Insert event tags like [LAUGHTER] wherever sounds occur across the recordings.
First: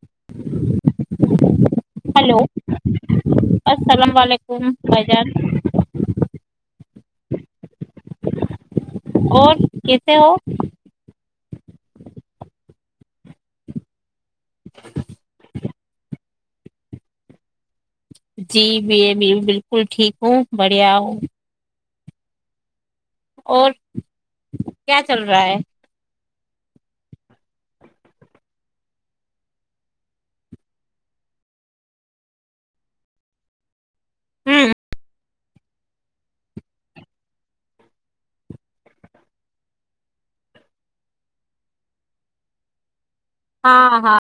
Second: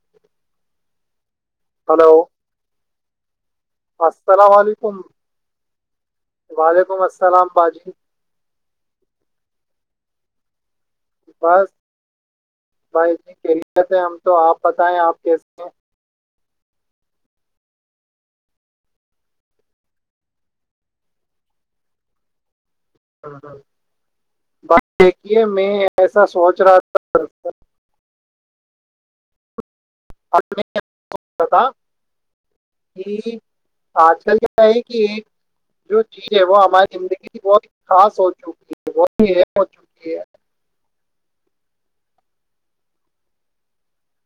[UNINTELLIGIBLE] Hello السلام علیکم بجان سلام باجی اور کیسے ہو بس بستنی کی تھ ہم تو آپ بتائیں آپ کیس تو [UNINTELLIGIBLE] جی بھی بالکل ٹھیک ہوں بڑھیا ہوں ہ ہ اور ب کیا چل دیکے رہا ہے میں ای ایسا سوچ رہا تھا آ میں تھا کہ آج کل کیا ہ ہے کہ ایک جو چیز ہے وہ ہماری زندگی کی بہت خاص ہو چکی ہے بہت ہی اہم ہو چکی ہے ہاں ہاں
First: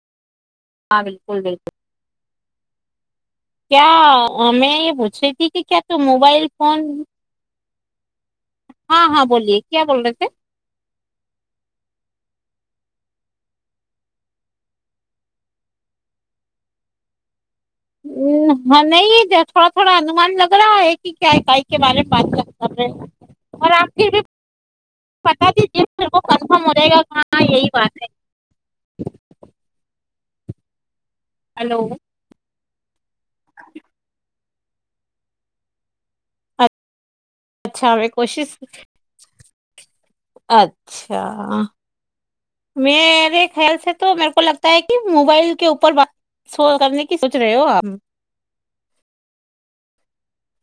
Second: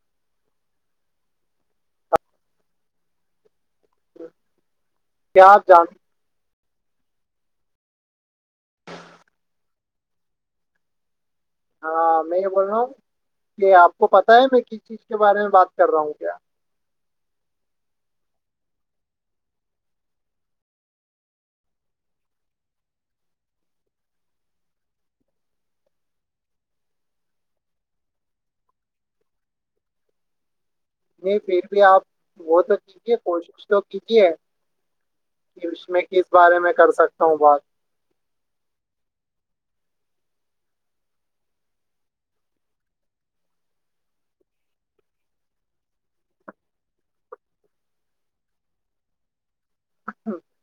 ہاں بالکل بالکل کیا میں یہ پوچھ رہی تھی کہ آپ کیا جان تو موبائل فون [UNINTELLIGIBLE] ہاں ہاں بولیے کیا بول رہے تھے ہاں میں یہ بول رہا ہوں کہ آپ کو پتاہ ہے میں کس چیز کے بارے میں بات کر رہا ہوں کیا ہاں نہیں تھوڑا تھوڑا انومان لگ رہا ہے کہ کیا اکائی کے بارے میں بات کر سے اور آپ پھر بھی بتا دیجیے پھر وہ کنفرم ہو جائے گا کہاں یہی بات ہے نہیں پھر ہلو بھی آپ وہ تو [UNINTELLIGIBLE] کییک ہے کوش توو کیج ہے [UNINTELLIGIBLE] ج اس میں [UNINTELLIGIBLE] کس بارے میں کر سکتا ہوں بات اچھا میں کوشش اچھا میرے خیال سے تو میرے کو لگتا ہے کہ موبائل کے اوپر بات سو کرنے کی سوچ رہے ہو ہم [UNINTELLIGIBLE]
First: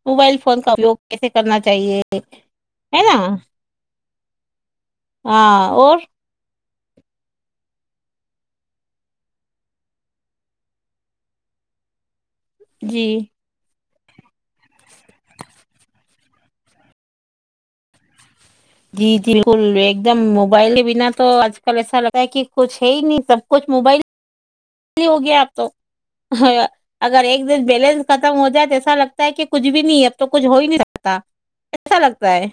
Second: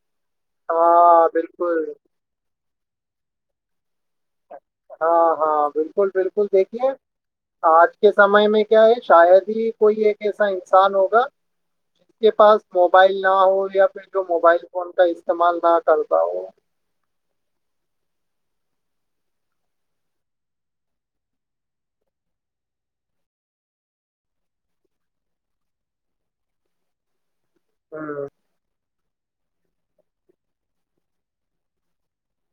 موبائل فون کا اپیوگ ہاں کیسے کرنا بالکل چاہیے ایدا [INAUDIBLE] اچ [INAUDIBLE] ہاں ہاں بالکل بالکل دیکھ آج کے سمے میں کیا ہے شاید ہی کوئی ایک ایسا انسان ہوگا اس کے پاس جی موبائل نہ ہو یا پھر جو موبائل فون کا استعمال نہ کر پاؤ جی بالکل ایک دم موبائل کے بنا تو آج کل ایسا لگتا ہے کہ کچھ ہے ہی نہیں سب کچھ موبائل ہوگیا آپ تو اگر ایک ن بیلنس ہوں ختم ہو جائے ایسا لگتا [UNINTELLIGIBLE] کہ کچھ بھی نہیں اب تو کچھ ہو ہی نہیں ساتتا ایسا لگتا ہے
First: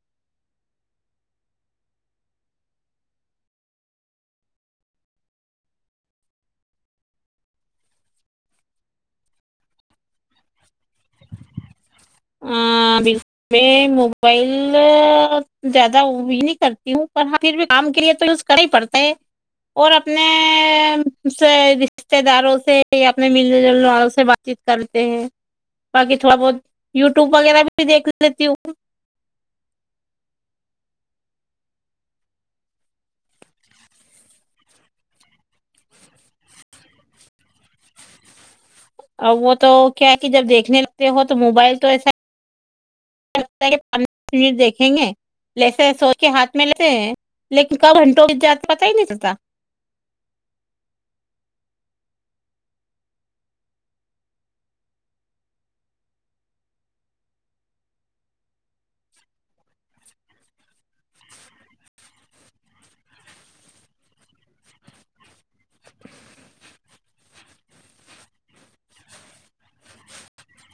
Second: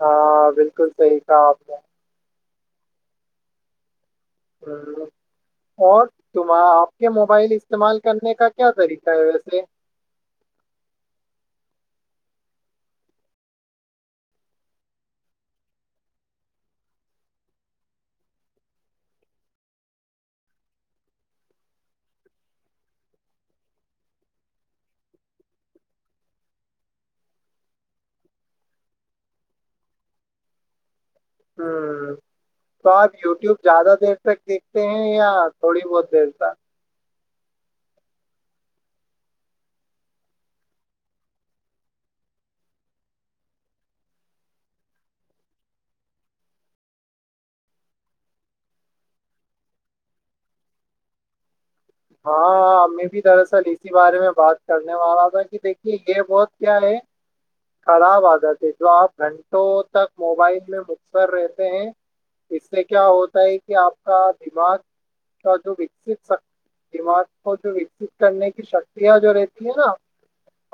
ہاں بالکل صحی کہ آپ نے [UNINTELLIGIBLE] اور تم آپ کے موبائل استعمال کرنے کا کیا طریقہ ہے ویسے میں موبائل زیادہ نہیں کرتی ہوں پر پھر بھی کام کے لیے تو یوز کرنا ہی پڑتا ہے اور اپنے سے رشتے داروں سے یا اپنے ملنے جلنے والوں سے بات چیت کرتے ہیں باقی تھوڑا بہت یوٹیوب وغیرہ پہ بھی دیکھ لیتی ہوں تو آپ یوٹیوب زیادہ دیر تک دیکھتے ہیں یا تھوڑی بہت دیر تک وہ تو کیا ہے کہ جب دیکھنے لگتے ہو تو موبائل تو ایسا پان منٹ دیکھیں گے لسے سوچ کے ہاتھ میں لیتے ہیں لیکن کب گنٹوں جات پتا ہی نہیں چتا ہاں میں بھی دراصل اسی بارے میں بات کرنے والا تھا کہ دیکھیے یہ بہت کیا ہے خراب عادت ہے جو آپ گھنٹوں تک موبائل میں مخصر رہتے ہیں اس سے کیا ہوتا ہے کہ آپ کا دماغ کا جو وکس دماغ کو جو وکست کرنے کی شکتیاں جو رہتی ہے نا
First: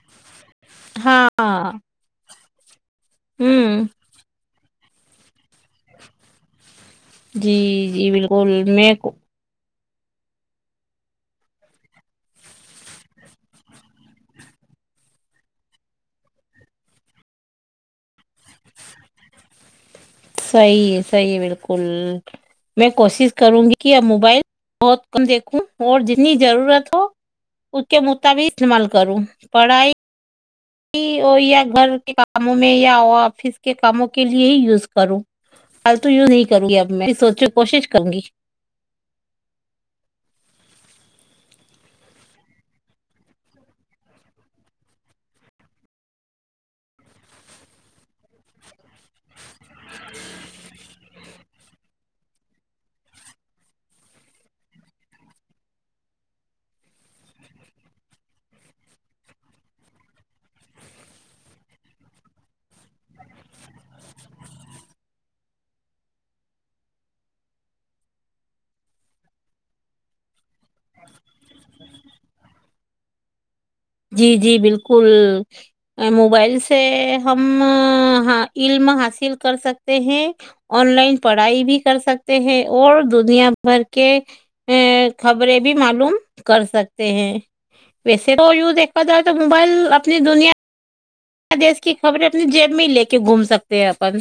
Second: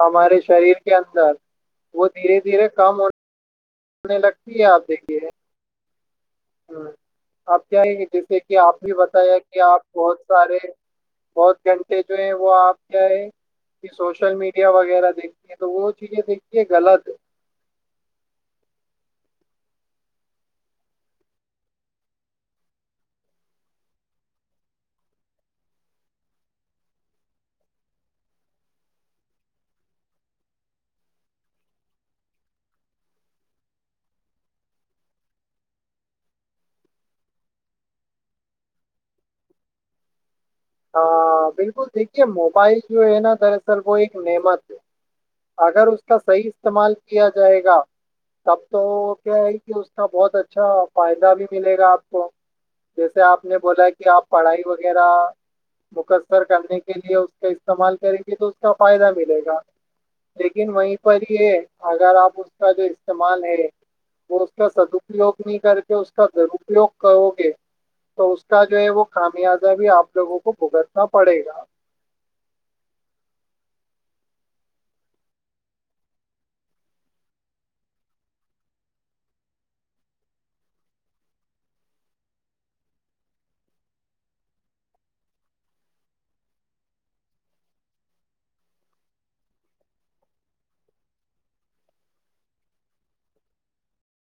ہمارے شریر کے اندر ہاں وہ دھیرے دھیرے کم ہونا ہوں سنے لگتی ہے آپ دیکھیے [INAUDIBLE] جی آپ کیااہیں گے جی جیسے کہ بالکل آپ میں بھی بتایا کہ آپ [UNINTELLIGIBLE] بہت سارے بہت گھنٹے جو ہیں وہ آپ کیا ہے کہ سوشل میڈیا وغیرہ دیکھتی ہیں تو وہ چیزیں دیکھتی غلط ہے صحیح صحیح بالکل میں کوشش کروں گی کہ اب موبائل بہت کم دیکھوں اور جتنی ضرورت ہو اس کے مطابق استعمال کروں پڑھائی یا گھر کے کاموں میں یا آفس کے کاموں کے لیے ہی یوز کروں فالتو یوز نہیں کروں گی اب میں سوچوں کوشش کروں گی بالکل دیکھیے موبائل جو ہے نا دراصل وہ ایک نعمت ہے اگر اس کا صحیح استعمال کیا جائے گا تب تو کیا ہے کہ اس کا بہت اچھا فائدہ بھی ملے گا آپ کو جیسے آپ نے بولا کہ آپ پڑھائی وغیرہ مقصر کرنے کے لیے اس کا استعمال کریں گے تو اس کا فائدہ ملے گا لیکن وہیں پر یہ ہے اگر آپ اس کا جو استعمال ہے وہ اس کا سدپیوگ نہیں کر کے اس کا درپیوگ کرو گے تو اس کا جو ہے وہ خامیازہ بھی آپ لوگوں کو بھگتنا پڑے گا جی جی بالکل موبائل سے ہم علم حاصل کر سکتے ہیں آن لائن پڑھائی بھی کر سکتے ہیں اور دنیا بھر کے خبریں بھی معلوم کر سکتے ہیں ویسے ایکیک ب در تو موبائل آ اپنی دنیا دیش کی خبریں اپنی جیب میں ہی لے کے گھوم سکتے ہیں اپن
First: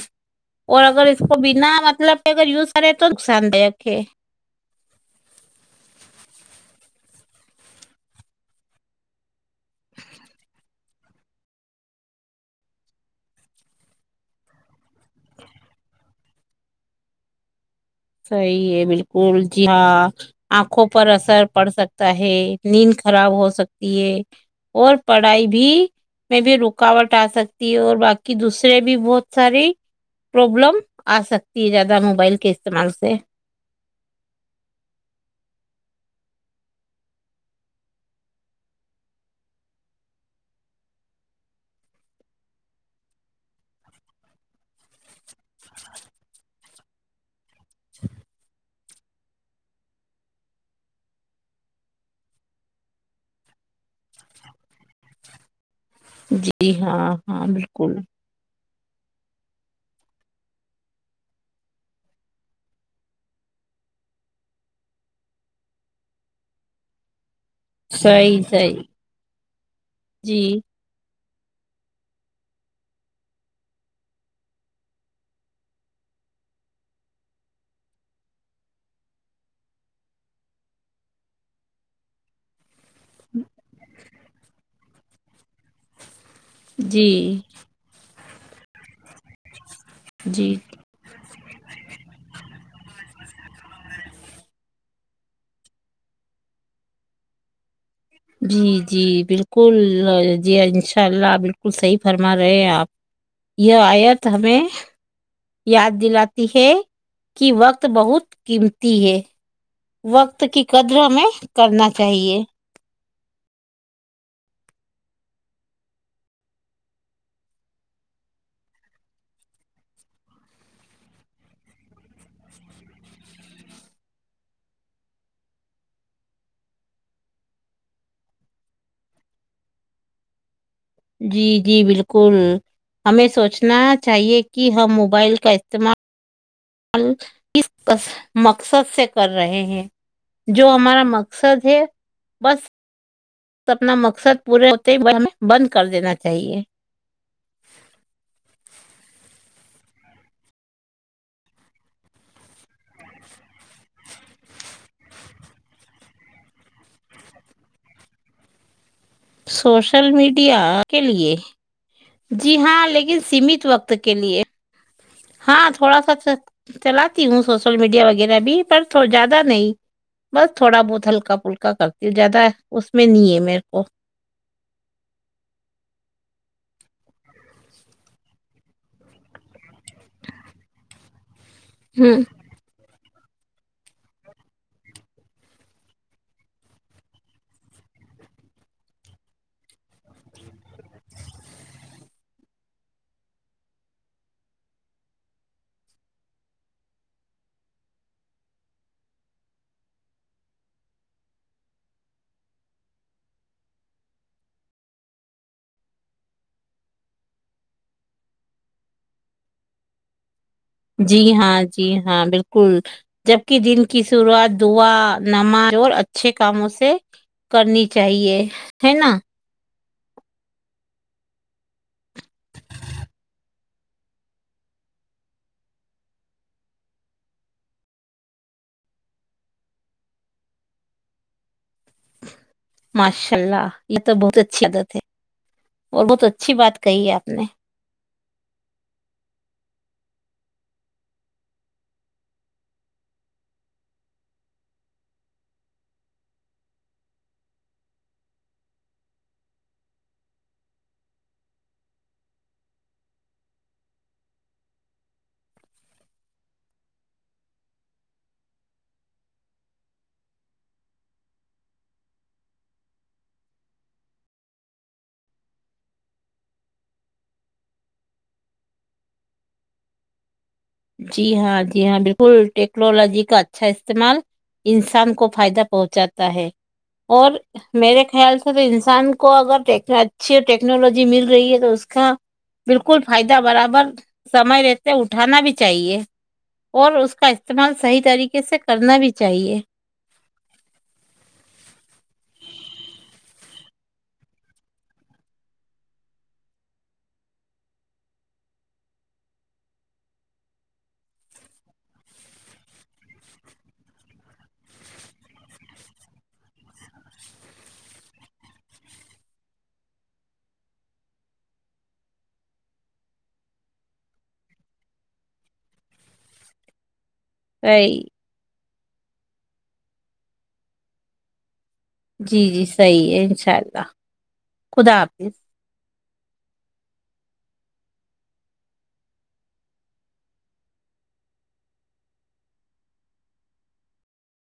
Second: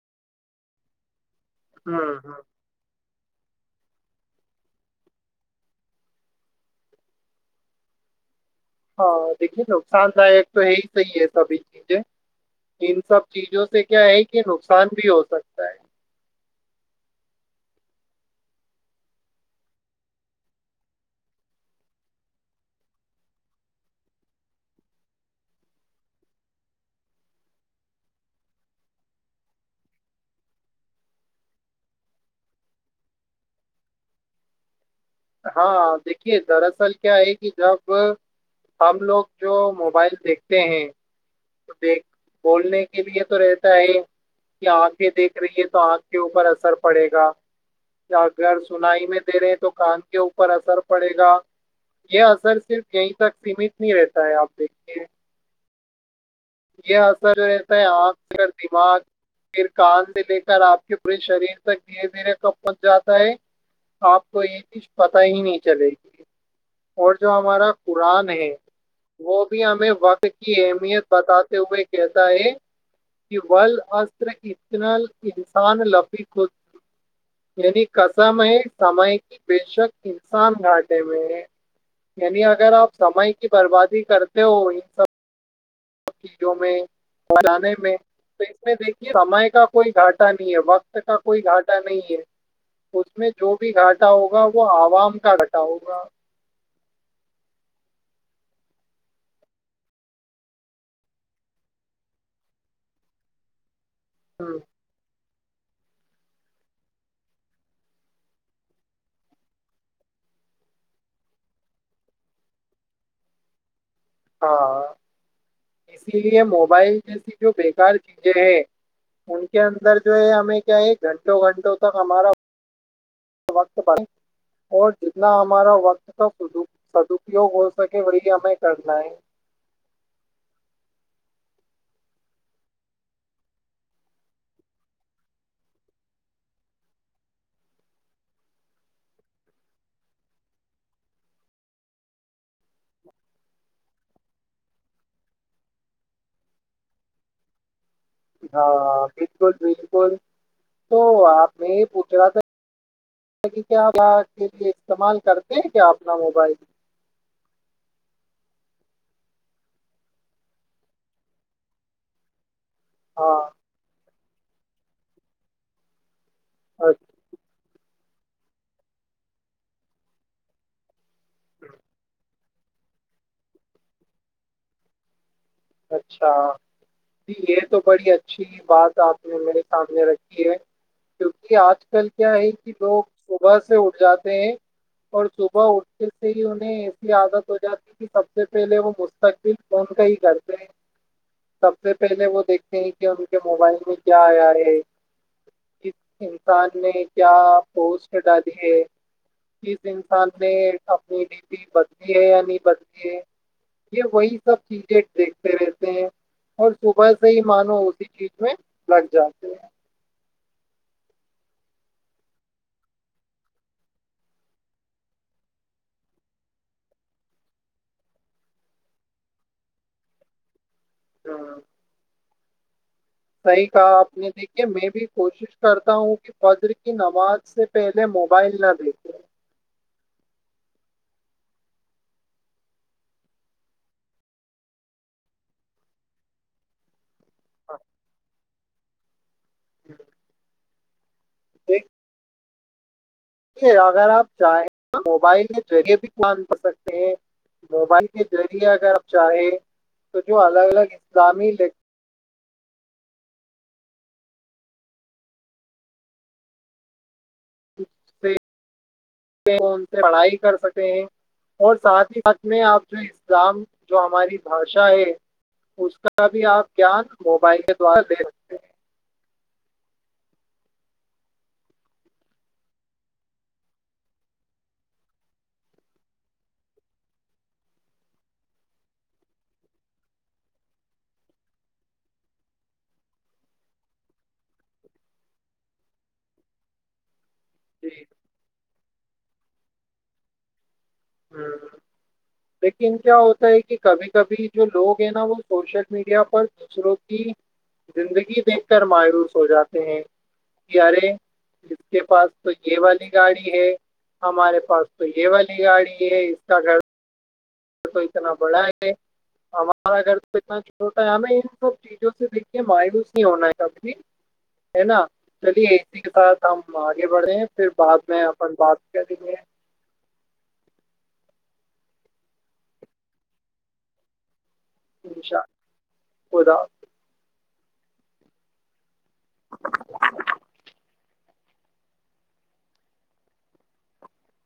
اور اگر کو بنا ہوں مطلب ہوں اگر یوز کرے تو قسد اکھے ہاں دیکھیے نقصان داک تو ہے ہی صحیح ہے سبھی چیزیں ان سب چیزوں سے کیا ہے کہ نقصان بھی ہو سکتا ہے صحیح ہے بالکل جی ہاں آنکھوں پر اثر پڑ سکتا ہے نیند خراب ہو سکتی ہے اور پڑھائی بھی میں بھی رکاوٹ آ سکتی ہے اور باقی دوسرے بھی بہت ساری پربلم آ سکتی ہے زیادہ موبائل کے سمل سے ہاں دیکھیے دراصل کیا ہے کہ جب ہم لوگ جو موبائل دیکھتے ہیں تو دیکھ بولنے کے لیے تو رہتا ہے کہ آنکھیں دیکھ رہی ہے تو آنکھ کے اوپر اثر پڑے گا اگر سنائی میں دے رہے ہیں تو کان کے اوپر اثر پڑے گا یہ اثر صرف یہیں تک سیمت نہیں رہتا ہے آپ دیکھیے جی یہ ہاں اثر ہاں ایس ہے بالکل آپ سے دماغ پھر کاند لے کر آپ کے پورے شریر تک دھیرے دھیرے کب پنچ جاتا ہے آپ کو یہ چیز پتا ہی نہیں چلے گی اور جو ہمارا قرآن صحیح ہے صحیح وہ بھی ہمیں وقت جی کی اہمیت بتاتے ہوئے کہتا ہے کہ ول ار اتنا انسان لفیق خود یعنی کسم ہے سم کی بے شک انسان گھٹے میں ہے یعنی اگر آپ سمع کی بربادی کرتے ہو ان سب [UNINTELLIGIBLE] سب چیزوں میں جی فلانے میں [UNINTELLIGIBLE] تو اس میں دیکھ [UNINTELLIGIBLE] یہ سمے کا کوئی گھاٹا نہیں جی ہے وقت کا کوئی گھاٹا نہیں ہے اس میں جو بھی گھاٹا ہوگا وہ عوام [UNINTELLIGIBLE] گٹٹ آؤ گا [UNINTELLIGIBLE] جی جی بالکل جی ان شاء اللہ بالکل صحیح فرما رہے آپ یہ آئے [UNINTELLIGIBLE] ت ہمیں [UNINTELLIGIBLE] یاد دلاتی ہے کہ وقت بہت قیمتی ہے وقت کی قدر ہمیں کرنا چاہیئے [UNINTELLIGIBLE] ہاں اسی لیے موبائل جیسی جو بیکار چیزیں ہیں ان کے اندر جو ہے ہمیں کیا ہے گھنٹوں گھنٹوں تک ہمارا [UNINTELLIGIBLE] وقت پرن اور جتنا ہمارا وقت تو سدپیوگ ہو سکے وہی ہمیں کرنا ہے [UNINTELLIGIBLE] جی جی بالکل ہمیں سوچنا چاہیے کہ ہم موبائل کا استعمال [UNINTELLIGIBLE] ہم اس مقصد سے کر رہے ہیں جو ہمارا مقصد ہے بس [UNINTELLIGIBLE] اپنا مقصد پورے ہوتے ہی ہمیں بند کر دینا چاہیے [UNINTELLIGIBLE] ہاں بالکل بالکل تو آپ میں یہ پوچھ رہا تھا کیا اس کے لیے استعمال کرتے ہیں کیا اپنا موبائل [UNINTELLIGIBLE] سوشل میڈیا کے لیے جو [UNINTELLIGIBLE] جی ہاں لیکن ہاں سیمت وقت [UNINTELLIGIBLE] کے لیے [UNINTELLIGIBLE] ہاں تھوڑا سا اچھا چلاتی ہوں سوچ [UNINTELLIGIBLE] س میڈیا وغیرہ بھی پر زیادہ نہیں بس تھوڑا بہت ہلکا پلکا پلکا کرتی ہے زد ہے [UNINTELLIGIBLE] اس میں نہیں ہے میرے کو [UNINTELLIGIBLE] اچھا ج یہ تو بڑی اچھی بات آپ نے میرے سامنے رکھی ہے کی [UNINTELLIGIBLE] یہ آج کل ہوں کیا ہے کہ لوگ صبح سے اٹھ جاتے ہیں اور صبح اٹھتے سے ہی انہیں ایسی عادت ہو جاتی ہے کہ سب سے پہلے وہ مستقبل کون کا ہی کر سب سے پہلے وہ دیکھتے ہیں کہ ان کے موبائل میں کیا آیا ہے کس انسان نے کیا پوسٹ ڈالی ہے کس انسان نے اپنی ڈی پی بدلی ہے یا نہیں بدلی ہے یہ وہی سب چیزیں دیک ہتے ہیں اور صبح سے ہی مانو اسی چیز میں لگ جاتے ہیں جی ہاں جی ہاں بالکل جبک دن کی شروعات دعا نماز اور اچھے کاموں سے کرنی چاہیے ہے نا ہاں صحیح کہا آپ نے دیکھیے میں بھی کوشش کرتا ہوں کہ فجر کی نماز سے پہلے موبائل نہ دیکھے ماشاء اللہ یہ تو بہت اچی عادت ہے اور بہت اچھی بات کہی ہے آپ جھ ہاں ایک اگر آپ چاہیں تو موبائل کے ذریعے بھی جان کر سکتے ہیں موبائل کے ذریعے اگر پ چاہیں تو جو الگ الگ اسلامی سے سے پڑھائی کر سکتے ہیں اور ساتھ ہی ساتھ میں آپ جو اسلام جو ہماری بھاشاہے اس کا بھی آپ گان موبائل کے دوارا دے سکتے ہیں جی ہاں جی ہاں بالکل ٹیکنالوجی کا اچھا استعمال انسان کو فائدہ پہنچاتا ہے اور میرے خیال سے تو انسان کو اگر اچھی ٹیکنالوجی مل رہی ہے تو اس کا بالکل فائدہ برابر سمئے رہتے اٹھانا بھی چاہیے اور اس کا استعمال صح ہیں طریقے سے کرنا بھی [UNINTELLIGIBLE] چاہیے ہ لیکن کیا ہوتا ہے کہ کبھی کبھی جو لوگ ہیں نا وہ سوشل میڈیا پر دوسروں کی زندگی دیکھ کر مایروس ہو جاتے ہیں کہ ارے اس کے پاس تو یہ والی گاڑی ہے ہمارے پاس تو یہ والی گاڑی [UNINTELLIGIBLE] یہ س گ تو اتنا بڑا ہے ہمارا گھر تو اتنا چھوٹا ہے ہمیں ان سب چیزوں سے دیکھیے مایوس نہیں ہونا ہے کب بھی ہے نا چلیے اسی کے سح ہم آگے بڑے ہیں پھر صحیح. بعد میں اپن بات دے جی جی صحیح ہے انشاء اللہ خدا حافظ انشاءلہ خدا حظ [UNINTELLIGIBLE]